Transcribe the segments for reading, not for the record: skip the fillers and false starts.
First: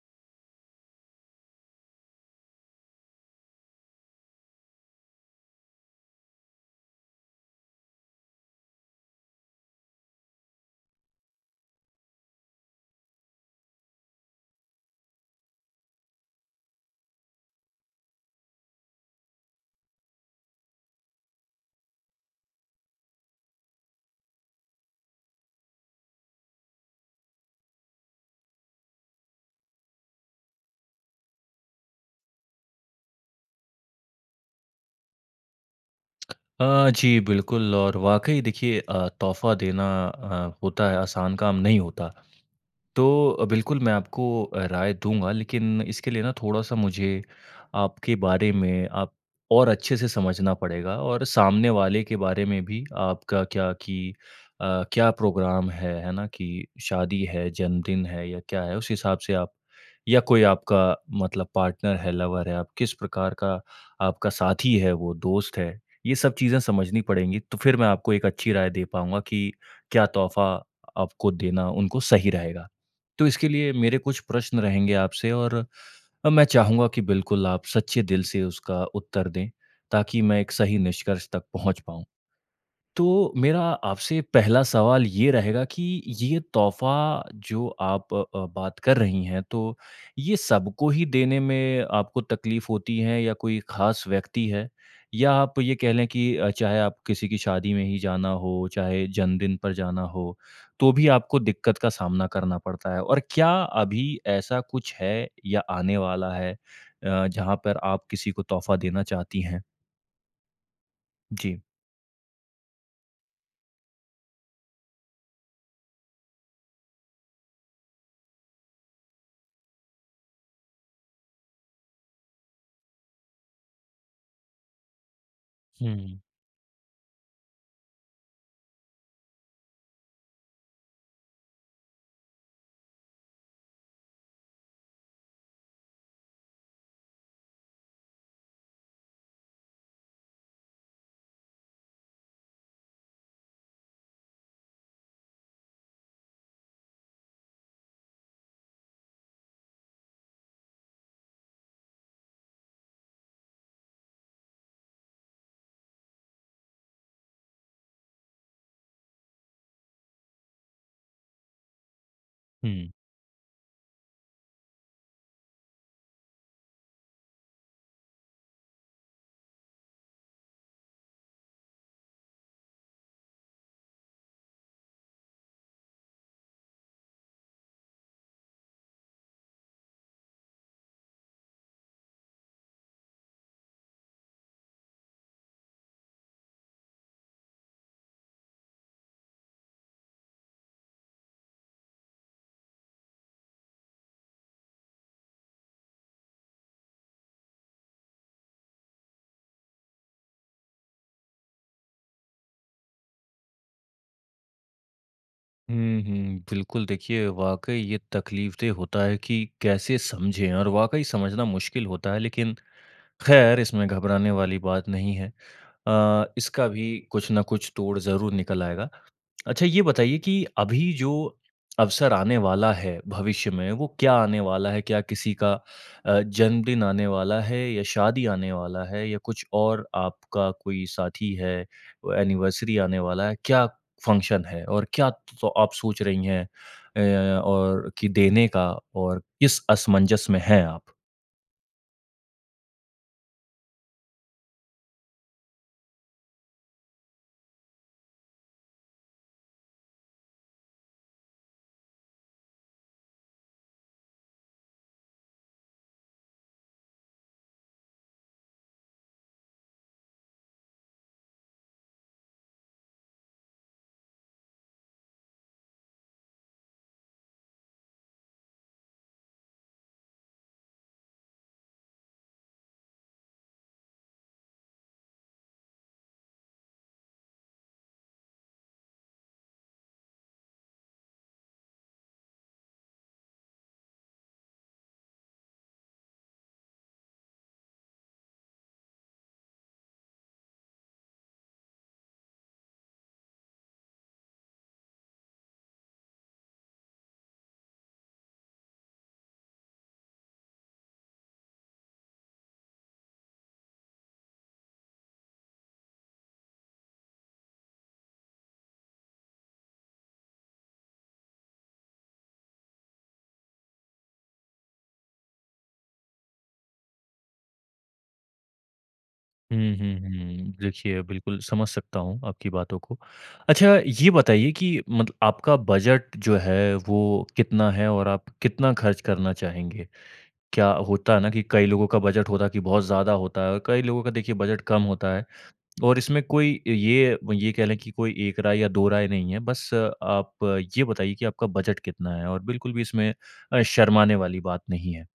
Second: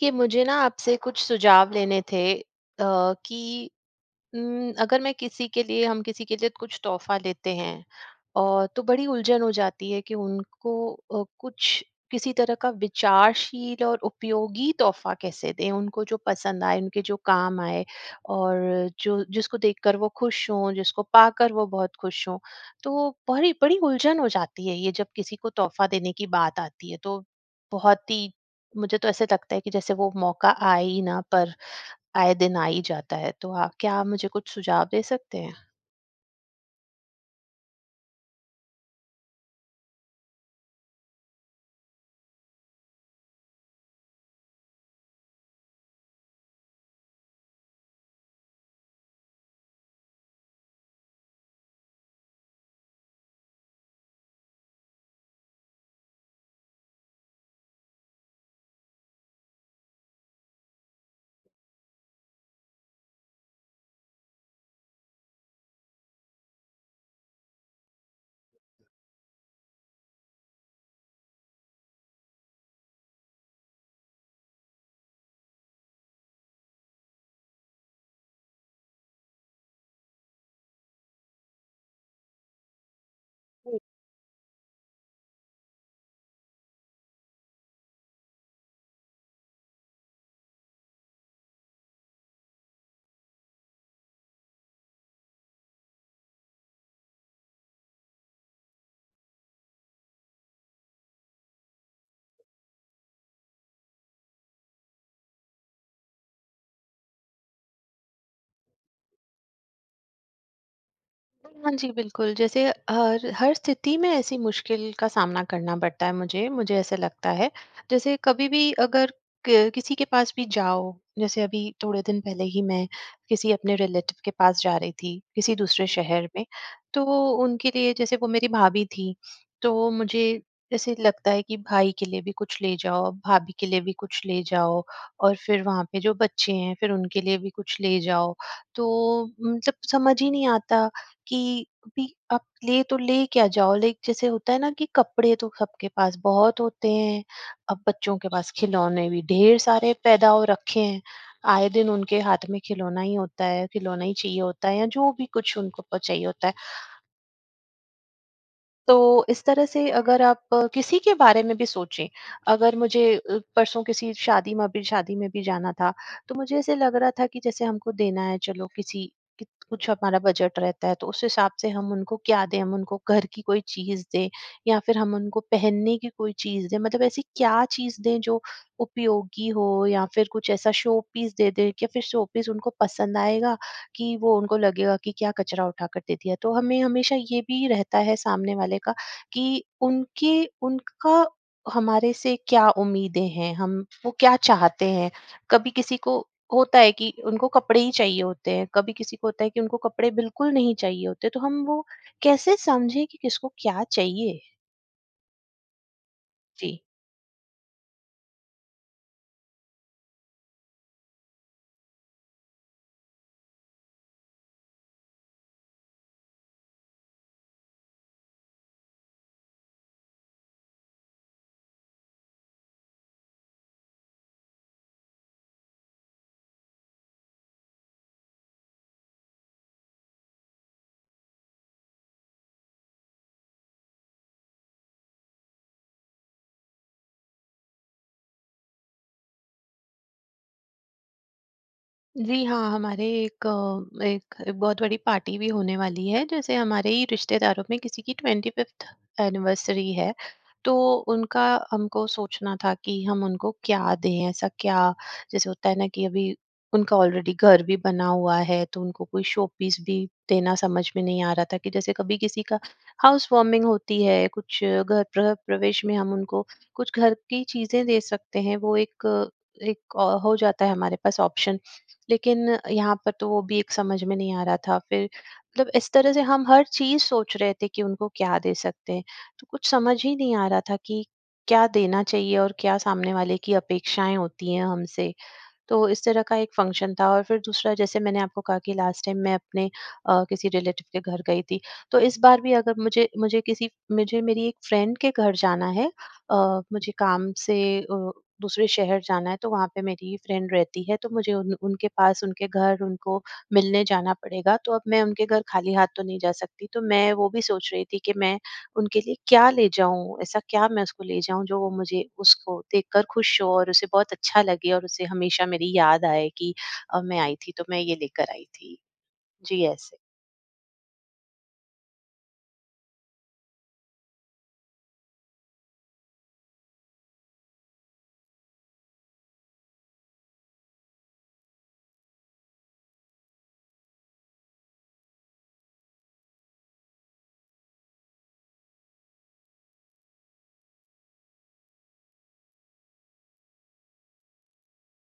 कि मुझे ना आपसे कुछ सुझाव लेने थे। अ, कि अगर मैं किसी के लिए हम किसी के लिए कुछ तोहफ़ा लेते हैं, और तो बड़ी उलझन हो जाती है कि उनको कुछ किसी तरह का विचारशील और उपयोगी तोहफ़ा कैसे दें, उनको जो पसंद आए, उनके जो काम आए और जो जिसको देखकर वो खुश हों, जिसको पाकर वो बहुत खुश हों। तो बड़ी बड़ी उलझन हो जाती है ये, जब किसी को तोहफ़ा देने की बात आती है, तो बहुत ही मुझे तो ऐसे लगता है कि जैसे वो मौका आए ही ना, पर आए दिन आ ही जाता है, तो आप क्या आप मुझे कुछ सुझाव दे सकते हैं? जी बिल्कुल और वाक़ई देखिए, तोहफ़ा देना होता है, आसान काम नहीं होता। तो बिल्कुल मैं आपको राय दूँगा, लेकिन इसके लिए ना थोड़ा-सा मुझे आपके बारे में आप और अच्छे से समझना पड़ेगा और सामने वाले के बारे में भी। आपका क्या कि क्या प्रोग्राम है ना? कि शादी है, जन्मदिन है या क्या है, उस हिसाब से। आप या कोई आपका मतलब पार्टनर है, लवर है, आप किस प्रकार का आपका साथी है वो, दोस्त है, ये सब चीज़ें समझनी पड़ेंगी, तो फिर मैं आपको एक अच्छी राय दे पाऊँगा कि क्या तोहफ़ा आपको देना उनको सही रहेगा। तो इसके लिए मेरे कुछ प्रश्न रहेंगे आपसे। और मैं चाहूँगा कि बिल्कुल आप सच्चे दिल से उसका उत्तर दें, ताकि मैं एक सही निष्कर्ष तक पहुँच पाऊँ। तो मेरा आपसे पहला सवाल ये रहेगा कि ये तोहफ़ा जो आप बात कर रही हैं, तो ये सबको ही देने में आपको तकलीफ़ होती है या कोई ख़ास व्यक्ति है? या आप ये कह लें कि चाहे आप किसी की शादी में ही जाना हो, चाहे जन्मदिन पर जाना हो, तो भी आपको दिक्कत का सामना करना पड़ता है? और क्या अभी ऐसा कुछ है या आने वाला है जहाँ पर आप किसी को तोहफ़ा देना चाहती हैं? जी। हाँ जी, बिल्कुल। जैसे हर हर स्थिति में ऐसी मुश्किल का सामना करना पड़ता है मुझे ऐसा लगता है। जैसे कभी भी अगर क किसी के पास भी जाओ, जैसे अभी थोड़े दिन पहले ही मैं किसी अपने रिलेटिव के पास जा रही थी, किसी दूसरे हुँ, शहर में। तो उनके लिए, जैसे वो मेरी भाभी थी, तो मुझे जैसे लगता है कि भाई के लिए भी कुछ ले जाओ, भाभी के लिए भी कुछ ले जाओ और फिर वहाँ पे जो बच्चे हैं, फिर उनके लिए भी कुछ ले जाओ। तो मतलब समझ ही नहीं आता कि भी आप ले तो ले क्या जाओ, लाइक जैसे होता है ना कि कपड़े तो सबके पास बहुत होते हैं। अब बच्चों के पास खिलौने भी ढेर सारे पैदा हो रखे हैं। आए दिन उनके हाथ में खिलौना ही होता है, खिलौना ही चाहिए होता है या जो भी कुछ उनको चाहिए होता है। तो इस तरह से अगर आप किसी के बारे में भी सोचें, अगर हुँ। मुझे परसों किसी शादी में भी जाना था, तो मुझे ऐसे लग रहा था कि जैसे हमको देना है, चलो किसी कुछ हमारा बजट रहता है तो उस हिसाब से हम उनको क्या दें, हम उनको घर की कोई चीज दें या फिर हम उनको पहनने की कोई चीज दें, मतलब ऐसी क्या चीज दें जो उपयोगी हो, या फिर कुछ ऐसा शो पीस दे दें, या फिर शो पीस उनको पसंद आएगा कि वो उनको लगेगा कि क्या कचरा उठा कर दे दिया। तो हमें हमेशा ये भी रहता है सामने वाले का, कि उनके उनका हमारे से क्या उम्मीदें हैं, हम वो क्या चाहते हैं। कभी किसी को होता है कि उनको कपड़े ही चाहिए होते हैं, कभी किसी को होता है कि उनको कपड़े बिल्कुल नहीं चाहिए होते। तो हम वो कैसे समझें कि किसको क्या चाहिए? हुँ, हुँ। जी। बिल्कुल, देखिए वाक़ई ये तकलीफ़देह होता है कि कैसे समझें, और वाक़ई समझना मुश्किल होता है, लेकिन ख़ैर इसमें घबराने वाली बात नहीं है। इसका भी कुछ न कुछ तोड़ ज़रूर निकल आएगा। अच्छा ये बताइए कि अभी जो अवसर आने वाला है भविष्य में, वो क्या आने वाला है? क्या किसी का जन्मदिन आने वाला है या शादी आने वाला है या कुछ और? आपका कोई साथी है, वो एनिवर्सरी आने वाला है, क्या फंक्शन है? और क्या तो आप सोच रही हैं और कि देने का और किस असमंजस में हैं आप? जी हाँ, हमारे एक अ, एक एक बहुत बड़ी पार्टी भी होने वाली है। जैसे हमारे ही रिश्तेदारों में किसी की 25th एनिवर्सरी है, तो उनका हमको सोचना था कि हम उनको क्या दें? ऐसा क्या, जैसे होता है ना कि अभी उनका ऑलरेडी घर भी बना हुआ है, तो उनको कोई शोपीस भी देना समझ में नहीं आ रहा था, कि जैसे कभी किसी का हाउस वार्मिंग होती है, कुछ घर गृह प्रह प्रवेश में हम उनको कुछ घर की चीज़ें दे सकते हैं। वो एक एक अ, हो जाता है हमारे पास ऑप्शन, लेकिन यहाँ पर तो वो भी एक समझ में नहीं आ रहा था। फिर मतलब इस तरह से हम हर चीज़ सोच रहे थे कि उनको क्या दे सकते हैं, तो कुछ समझ ही नहीं आ रहा था कि क्या देना चाहिए और क्या सामने वाले की अपेक्षाएं होती हैं हमसे। तो इस तरह का एक फंक्शन था, और फिर दूसरा, जैसे मैंने आपको कहा कि लास्ट टाइम मैं अपने किसी रिलेटिव के घर गई थी। तो इस बार भी, अगर मुझे मुझे किसी मुझे मेरी एक फ्रेंड के घर जाना है, मुझे काम से दूसरे शहर जाना है, तो वहाँ पे मेरी फ्रेंड रहती है, तो मुझे उन उनके पास उनके घर उनको मिलने जाना पड़ेगा। तो अब मैं उनके घर खाली हाथ तो नहीं जा सकती। तो मैं वो भी सोच रही थी कि मैं उनके लिए क्या ले जाऊँ? ऐसा क्या मैं उसको ले जाऊँ जो वो मुझे उसको देखकर खुश हो और उसे बहुत अच्छा लगे और उसे हमेशा मेरी याद आए कि मैं आई थी तो मैं ये लेकर आई थी। हुँ, जी, ऐसे। हुँ, हुँ। देखिए, बिल्कुल समझ सकता हूँ आपकी बातों को। अच्छा ये बताइए कि मतलब आपका बजट जो है वो कितना है और आप कितना खर्च करना चाहेंगे? क्या होता है ना कि कई लोगों का बजट होता है कि बहुत ज़्यादा होता है और कई लोगों का देखिए बजट कम होता है, और इसमें कोई ये कह लें कि कोई एक राय या दो राय नहीं है। बस आप ये बताइए कि आपका बजट कितना है, और बिल्कुल भी इसमें शर्माने वाली बात नहीं है।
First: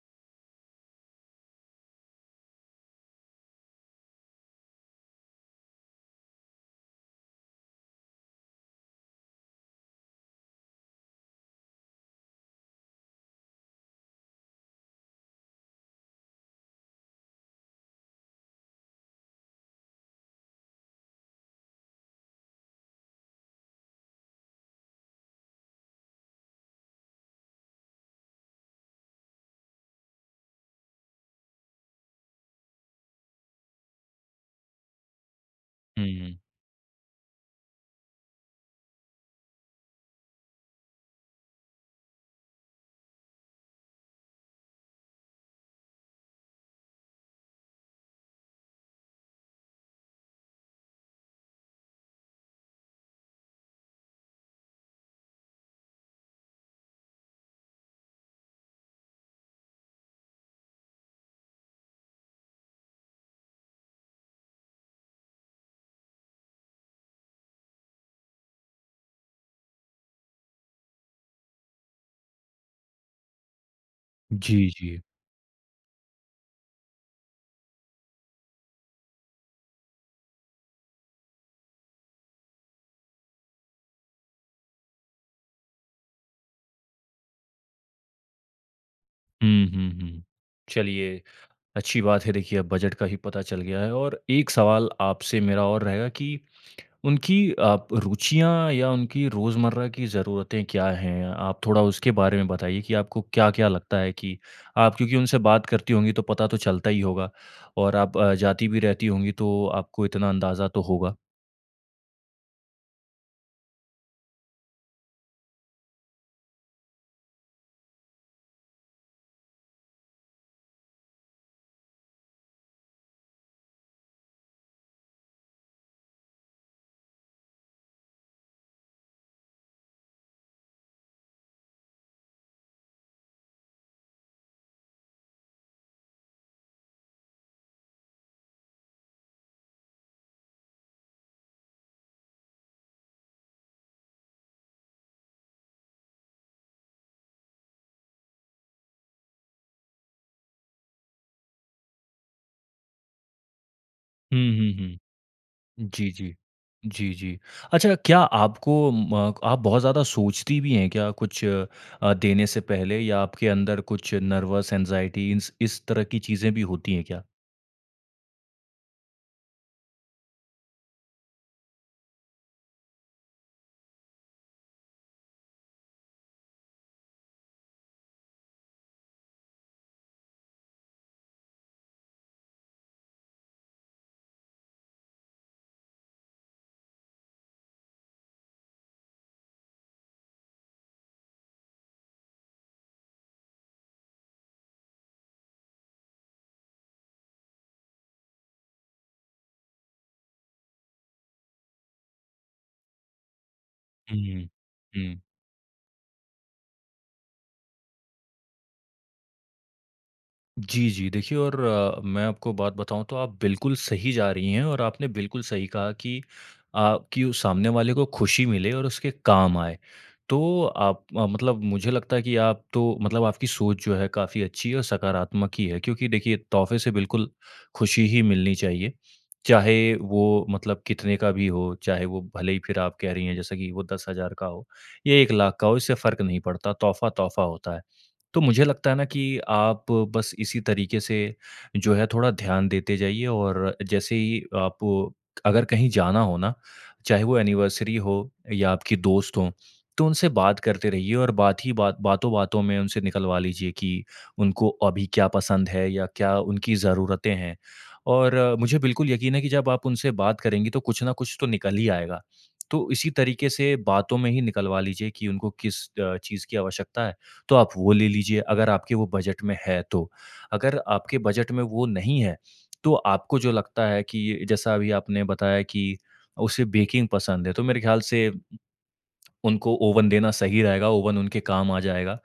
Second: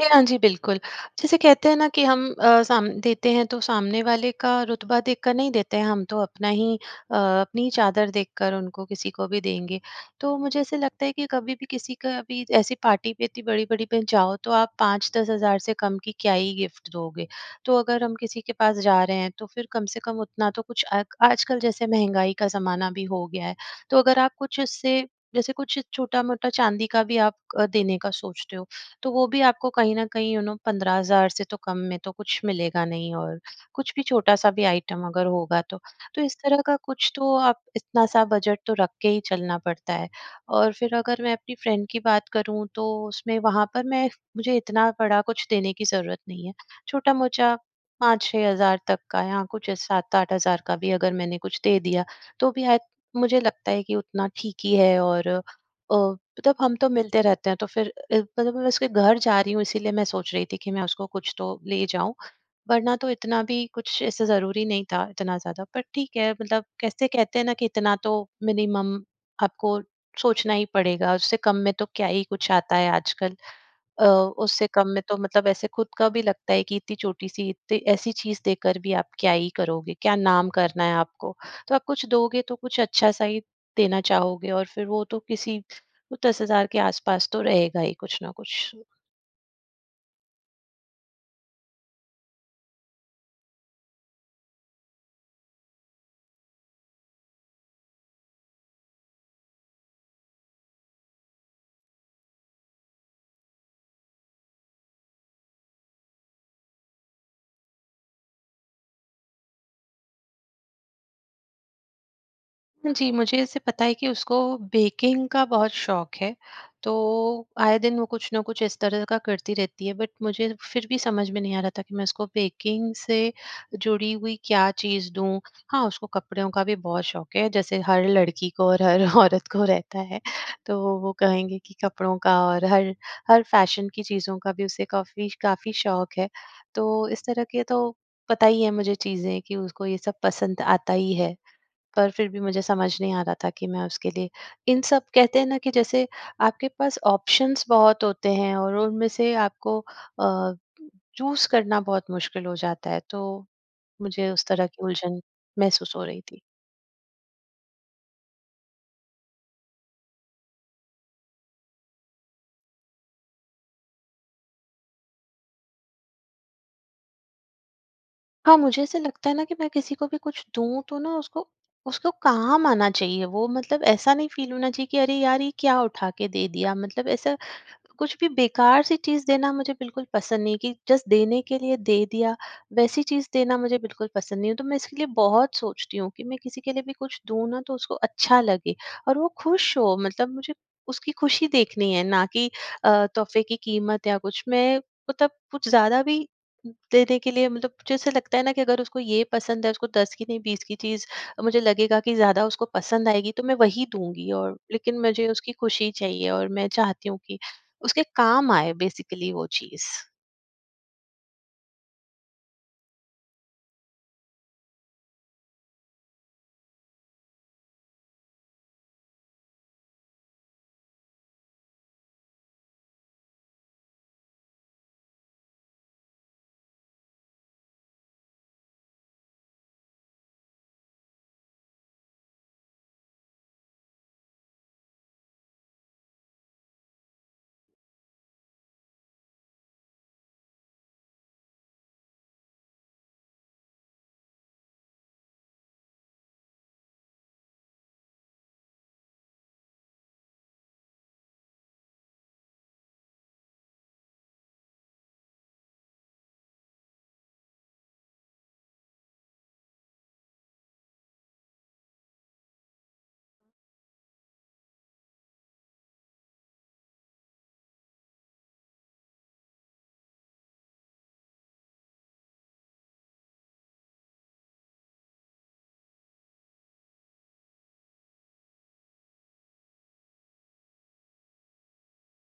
जी, हाँ जी, बिल्कुल। जैसे कहते हैं ना कि हम साम देते हैं तो सामने वाले का रुतबा देखकर नहीं देते हैं, हम तो अपना ही अपनी ही चादर देखकर उनको किसी को भी देंगे। तो मुझे ऐसे लगता है कि कभी भी किसी का भी ऐसी पार्टी पे, इतनी बड़ी-बड़ी पे जाओ तो आप 5-10 हज़ार से कम की क्या ही गिफ्ट दोगे। तो अगर हम किसी के पास जा रहे हैं तो फिर कम से कम उतना तो कुछ, आजकल जैसे महँगाई का ज़माना भी हो गया है। तो अगर आप कुछ उससे, जैसे कुछ छोटा-मोटा चाँदी का भी आप देने का सोचते हो, तो वो भी आपको कहीं न कहीं 15,000 से तो कम में तो कुछ मिलेगा नहीं, और कुछ भी छोटा-सा भी आइटम अगर होगा तो। हुँ, तो हुँ। इस तरह का कुछ तो, आप इतना-सा बजट तो रख के ही चलना पड़ता है। और फिर अगर मैं अपनी फ्रेंड की बात करूँ तो उसमें वहाँ पर मैं, मुझे इतना बड़ा कुछ देने की ज़रूरत नहीं है। छोटा-मोटा 5-6,000 तक का या कुछ 7-8,000 का भी अगर मैंने कुछ दे दिया, तो भी आय मुझे लगता है कि उतना ठीक ही है। और मतलब हम तो मिलते रहते हैं, तो फिर मतलब मैं उसके घर जा रही हूँ, इसीलिए मैं सोच रही थी कि मैं उसको कुछ तो ले जाऊं, वरना तो इतना भी कुछ ऐसे जरूरी नहीं था इतना ज्यादा, पर ठीक है, मतलब कैसे कहते हैं ना कि इतना तो मिनिमम आपको सोचना ही पड़ेगा, उससे कम में तो क्या ही कुछ आता है आजकल। अ, उससे जी, कम जी। में तो मतलब ऐसे खुद का भी लगता है कि इतनी छोटी सी, इतनी ऐसी चीज देकर भी आप क्या ही करोगे, क्या नाम करना है आपको। तो आप कुछ दोगे तो कुछ अच्छा सा ही देना चाहोगे, और फिर वो तो किसी, वो 10,000 के आसपास तो रहेगा ही कुछ ना कुछ। हुँ, हुँ, हुँ। चलिए, अच्छी बात है, देखिए अब बजट का ही पता चल गया है। और एक सवाल आपसे मेरा और रहेगा कि उनकी आप रुचियाँ या उनकी रोज़मर्रा की ज़रूरतें क्या हैं? आप थोड़ा उसके बारे में बताइए कि आपको क्या-क्या लगता है कि आप, क्योंकि उनसे बात करती होंगी तो पता तो चलता ही होगा, और आप जाती भी रहती होंगी तो आपको इतना अंदाज़ा तो होगा। जी, मुझे ऐसे पता है कि उसको बेकिंग का बहुत शौक है, तो आए दिन वो कुछ न कुछ इस तरह का करती रहती है, बट मुझे फिर भी समझ में नहीं आ रहा था कि मैं उसको बेकिंग से जुड़ी हुई क्या चीज़ दूँ। हाँ, उसको कपड़ों का भी बहुत शौक है, जैसे हर लड़की को और हर औरत को रहता है, तो वो कहेंगे कि कपड़ों का, और हर हर फ़ैशन की चीज़ों का भी उसे काफ़ी काफ़ी शौक है। तो इस तरह के तो पता ही है मुझे चीज़ें, कि उसको ये सब पसंद आता ही है। पर फिर भी मुझे समझ नहीं आ रहा था कि मैं उसके लिए इन सब, कहते हैं ना कि जैसे आपके पास ऑप्शंस बहुत होते हैं और उनमें से आपको चूज करना बहुत मुश्किल हो जाता है, तो मुझे उस हुँ, तरह हुँ, की हुँ। उलझन महसूस हो जी, रही जी। थी। जी, जी। अच्छा, क्या आपको म आप बहुत ज़्यादा सोचती भी हैं क्या कुछ देने से पहले, या आपके अंदर कुछ नर्वस, एंग्ज़ायटी इन्स इस तरह की चीज़ें भी होती हैं क्या? हाँ, मुझे ऐसे लगता है ना कि मैं किसी को भी कुछ दूं तो ना उसको उसको काम आना चाहिए, वो मतलब ऐसा नहीं फील होना चाहिए कि अरे यार ये क्या उठा के दे दिया, मतलब ऐसा कुछ भी बेकार सी चीज़ देना मुझे बिल्कुल पसंद नहीं है, कि जस्ट देने के लिए दे दिया, वैसी चीज़ देना मुझे बिल्कुल पसंद नहीं है। तो मैं इसके लिए बहुत सोचती हूँ कि मैं किसी के लिए भी कुछ दूँ ना, तो उसको अच्छा लगे और वो खुश हो, मतलब मुझे उसकी खुशी देखनी है, ना कि तोहफे की कीमत या कुछ। मैं मतलब कुछ ज़्यादा भी देने के लिए, मतलब जैसे लगता है ना कि अगर उसको ये पसंद है, उसको 10 की नहीं 20 की चीज़ मुझे लगेगा कि ज़्यादा उसको पसंद आएगी तो मैं वही दूँगी, हुँ, और लेकिन हुँ। मुझे उसकी खुशी चाहिए, और मैं चाहती हूँ कि उसके काम आए बेसिकली वो चीज़। जी, जी। देखिए और मैं आपको बात बताऊँ तो आप बिल्कुल सही जा रही हैं, और आपने बिल्कुल सही कहा कि आपकी उस सामने वाले को खुशी मिले और उसके काम आए। तो आप मतलब मुझे लगता है कि आप तो मतलब आपकी सोच जो है काफ़ी अच्छी है और सकारात्मक ही है, क्योंकि देखिए तोहफ़े से बिल्कुल खुशी ही मिलनी चाहिए। चाहे वो मतलब कितने का भी हो, चाहे वो भले ही फिर आप कह रही हैं जैसा कि वो 10,000 का हो या 1 लाख का हो, इससे फ़र्क नहीं पड़ता, तोहफ़ा, तोहफ़ा होता है। तो मुझे लगता है ना कि आप बस इसी तरीके से जो है थोड़ा ध्यान देते जाइए। और जैसे ही आप, अगर कहीं जाना हो ना, चाहे वो एनिवर्सरी हो या आपकी दोस्त हो, तो उनसे बात करते रहिए और बात ही बात, बातों बातों में उनसे निकलवा लीजिए कि उनको अभी क्या पसंद है या क्या उनकी ज़रूरतें हैं। और मुझे बिल्कुल यकीन है कि जब आप उनसे बात करेंगी तो कुछ ना कुछ तो निकल ही आएगा। तो इसी तरीके से बातों में ही निकलवा लीजिए कि उनको किस चीज़ की आवश्यकता है, तो आप वो ले लीजिए, अगर आपके वो बजट में है तो। अगर आपके बजट में वो नहीं है, तो आपको जो लगता है, कि जैसा अभी आपने बताया कि उसे बेकिंग पसंद है, तो मेरे ख़्याल से उनको ओवन देना सही रहेगा, ओवन उनके काम आ जाएगा।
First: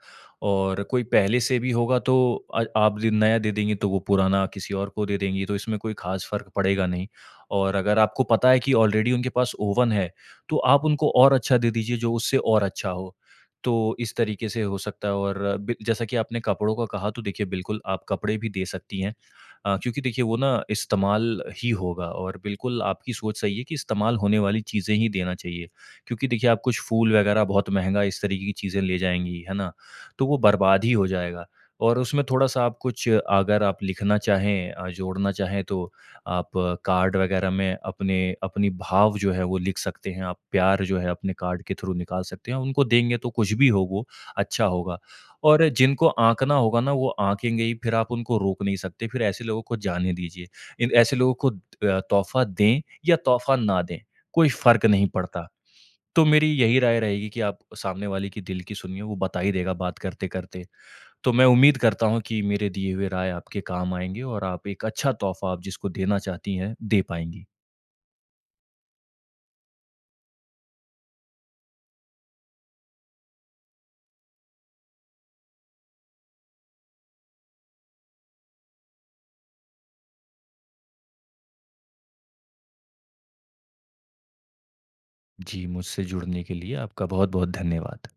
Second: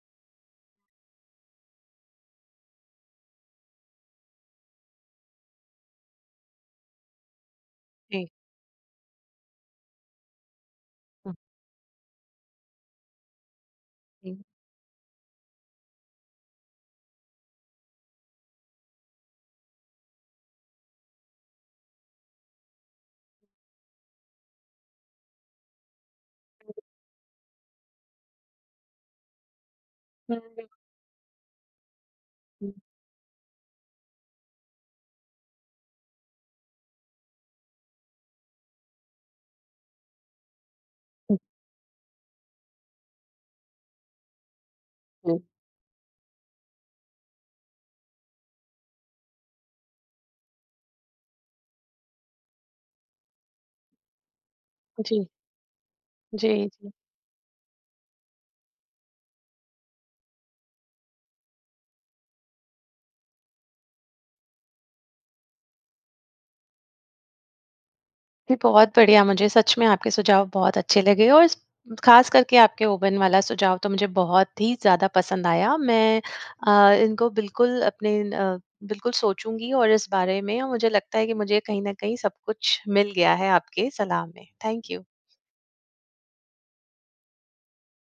और कोई पहले से भी होगा तो आप दि नया दे देंगी तो वो पुराना किसी और को दे देंगी, तो इसमें कोई ख़ास फ़र्क पड़ेगा नहीं। और अगर आपको जी। पता है कि ऑलरेडी उनके पास ओवन है, तो आप उनको और हुँ। अच्छा दे दीजिए, जो उससे और अच्छा हो। तो इस जी। तरीके से हो सकता है। और बि जैसा कि आपने कपड़ों का कहा, तो देखिए बिल्कुल आप कपड़े भी दे सकती हैं, क्योंकि देखिए वो ना इस्तेमाल ही होगा, और बिल्कुल आपकी सोच सही है कि इस्तेमाल होने वाली चीज़ें ही देना चाहिए। क्योंकि देखिए आप कुछ फूल वगैरह बहुत महँगा इस तरीके की चीज़ें ले जाएँगी, है ना? तो वो हुँ, बिल्कुल। बर्बाद ही हो जाएगा। और उसमें थोड़ा-सा आप कुछ अगर आप लिखना चाहें, जोड़ना चाहें तो आप कार्ड वगैरह में अपने अपनी भाव जो है वो लिख सकते हैं, आप प्यार जो है अपने कार्ड के थ्रू निकाल सकते हैं। उनको देंगे तो कुछ भी हो वो अच्छा होगा, और जिनको आँकना होगा ना वो आँकेंगे ही, फिर आप उनको रोक नहीं सकते, फिर ऐसे लोगों को जाने दीजिए। इन ऐसे लोगों को तोहफ़ा दें या तोहफ़ा ना दें, कोई फ़र्क नहीं जी, पड़ता। तो मेरी जी, यही जी। राय रहेगी कि आप सामने वाले की दिल की सुनिए, वो बता ही देगा बात करते-करते। तो मैं उम्मीद करता हूँ कि मेरे दिए हुए राय आपके काम आएँगे, और आप एक अच्छा तोहफ़ा आप जिसको देना चाहती हैं, दे पाएँगी। जी, बहुत जी। बढ़िया, मुझे सच में आपके सुझाव बहुत अच्छे लगे, और स ख़ास करके आपके ओवन वाला सुझाव तो मुझे बहुत ही ज़्यादा पसंद आया। मैं इनको बिल्कुल अपने बिल्कुल सोचूँगी और इस बारे में, और मुझे लगता है कि मुझे कहीं न कहीं सब कुछ मिल गया है आपके सलाह में। Thank you. जी, मुझसे जुड़ने के लिए आपका बहुत-बहुत धन्यवाद।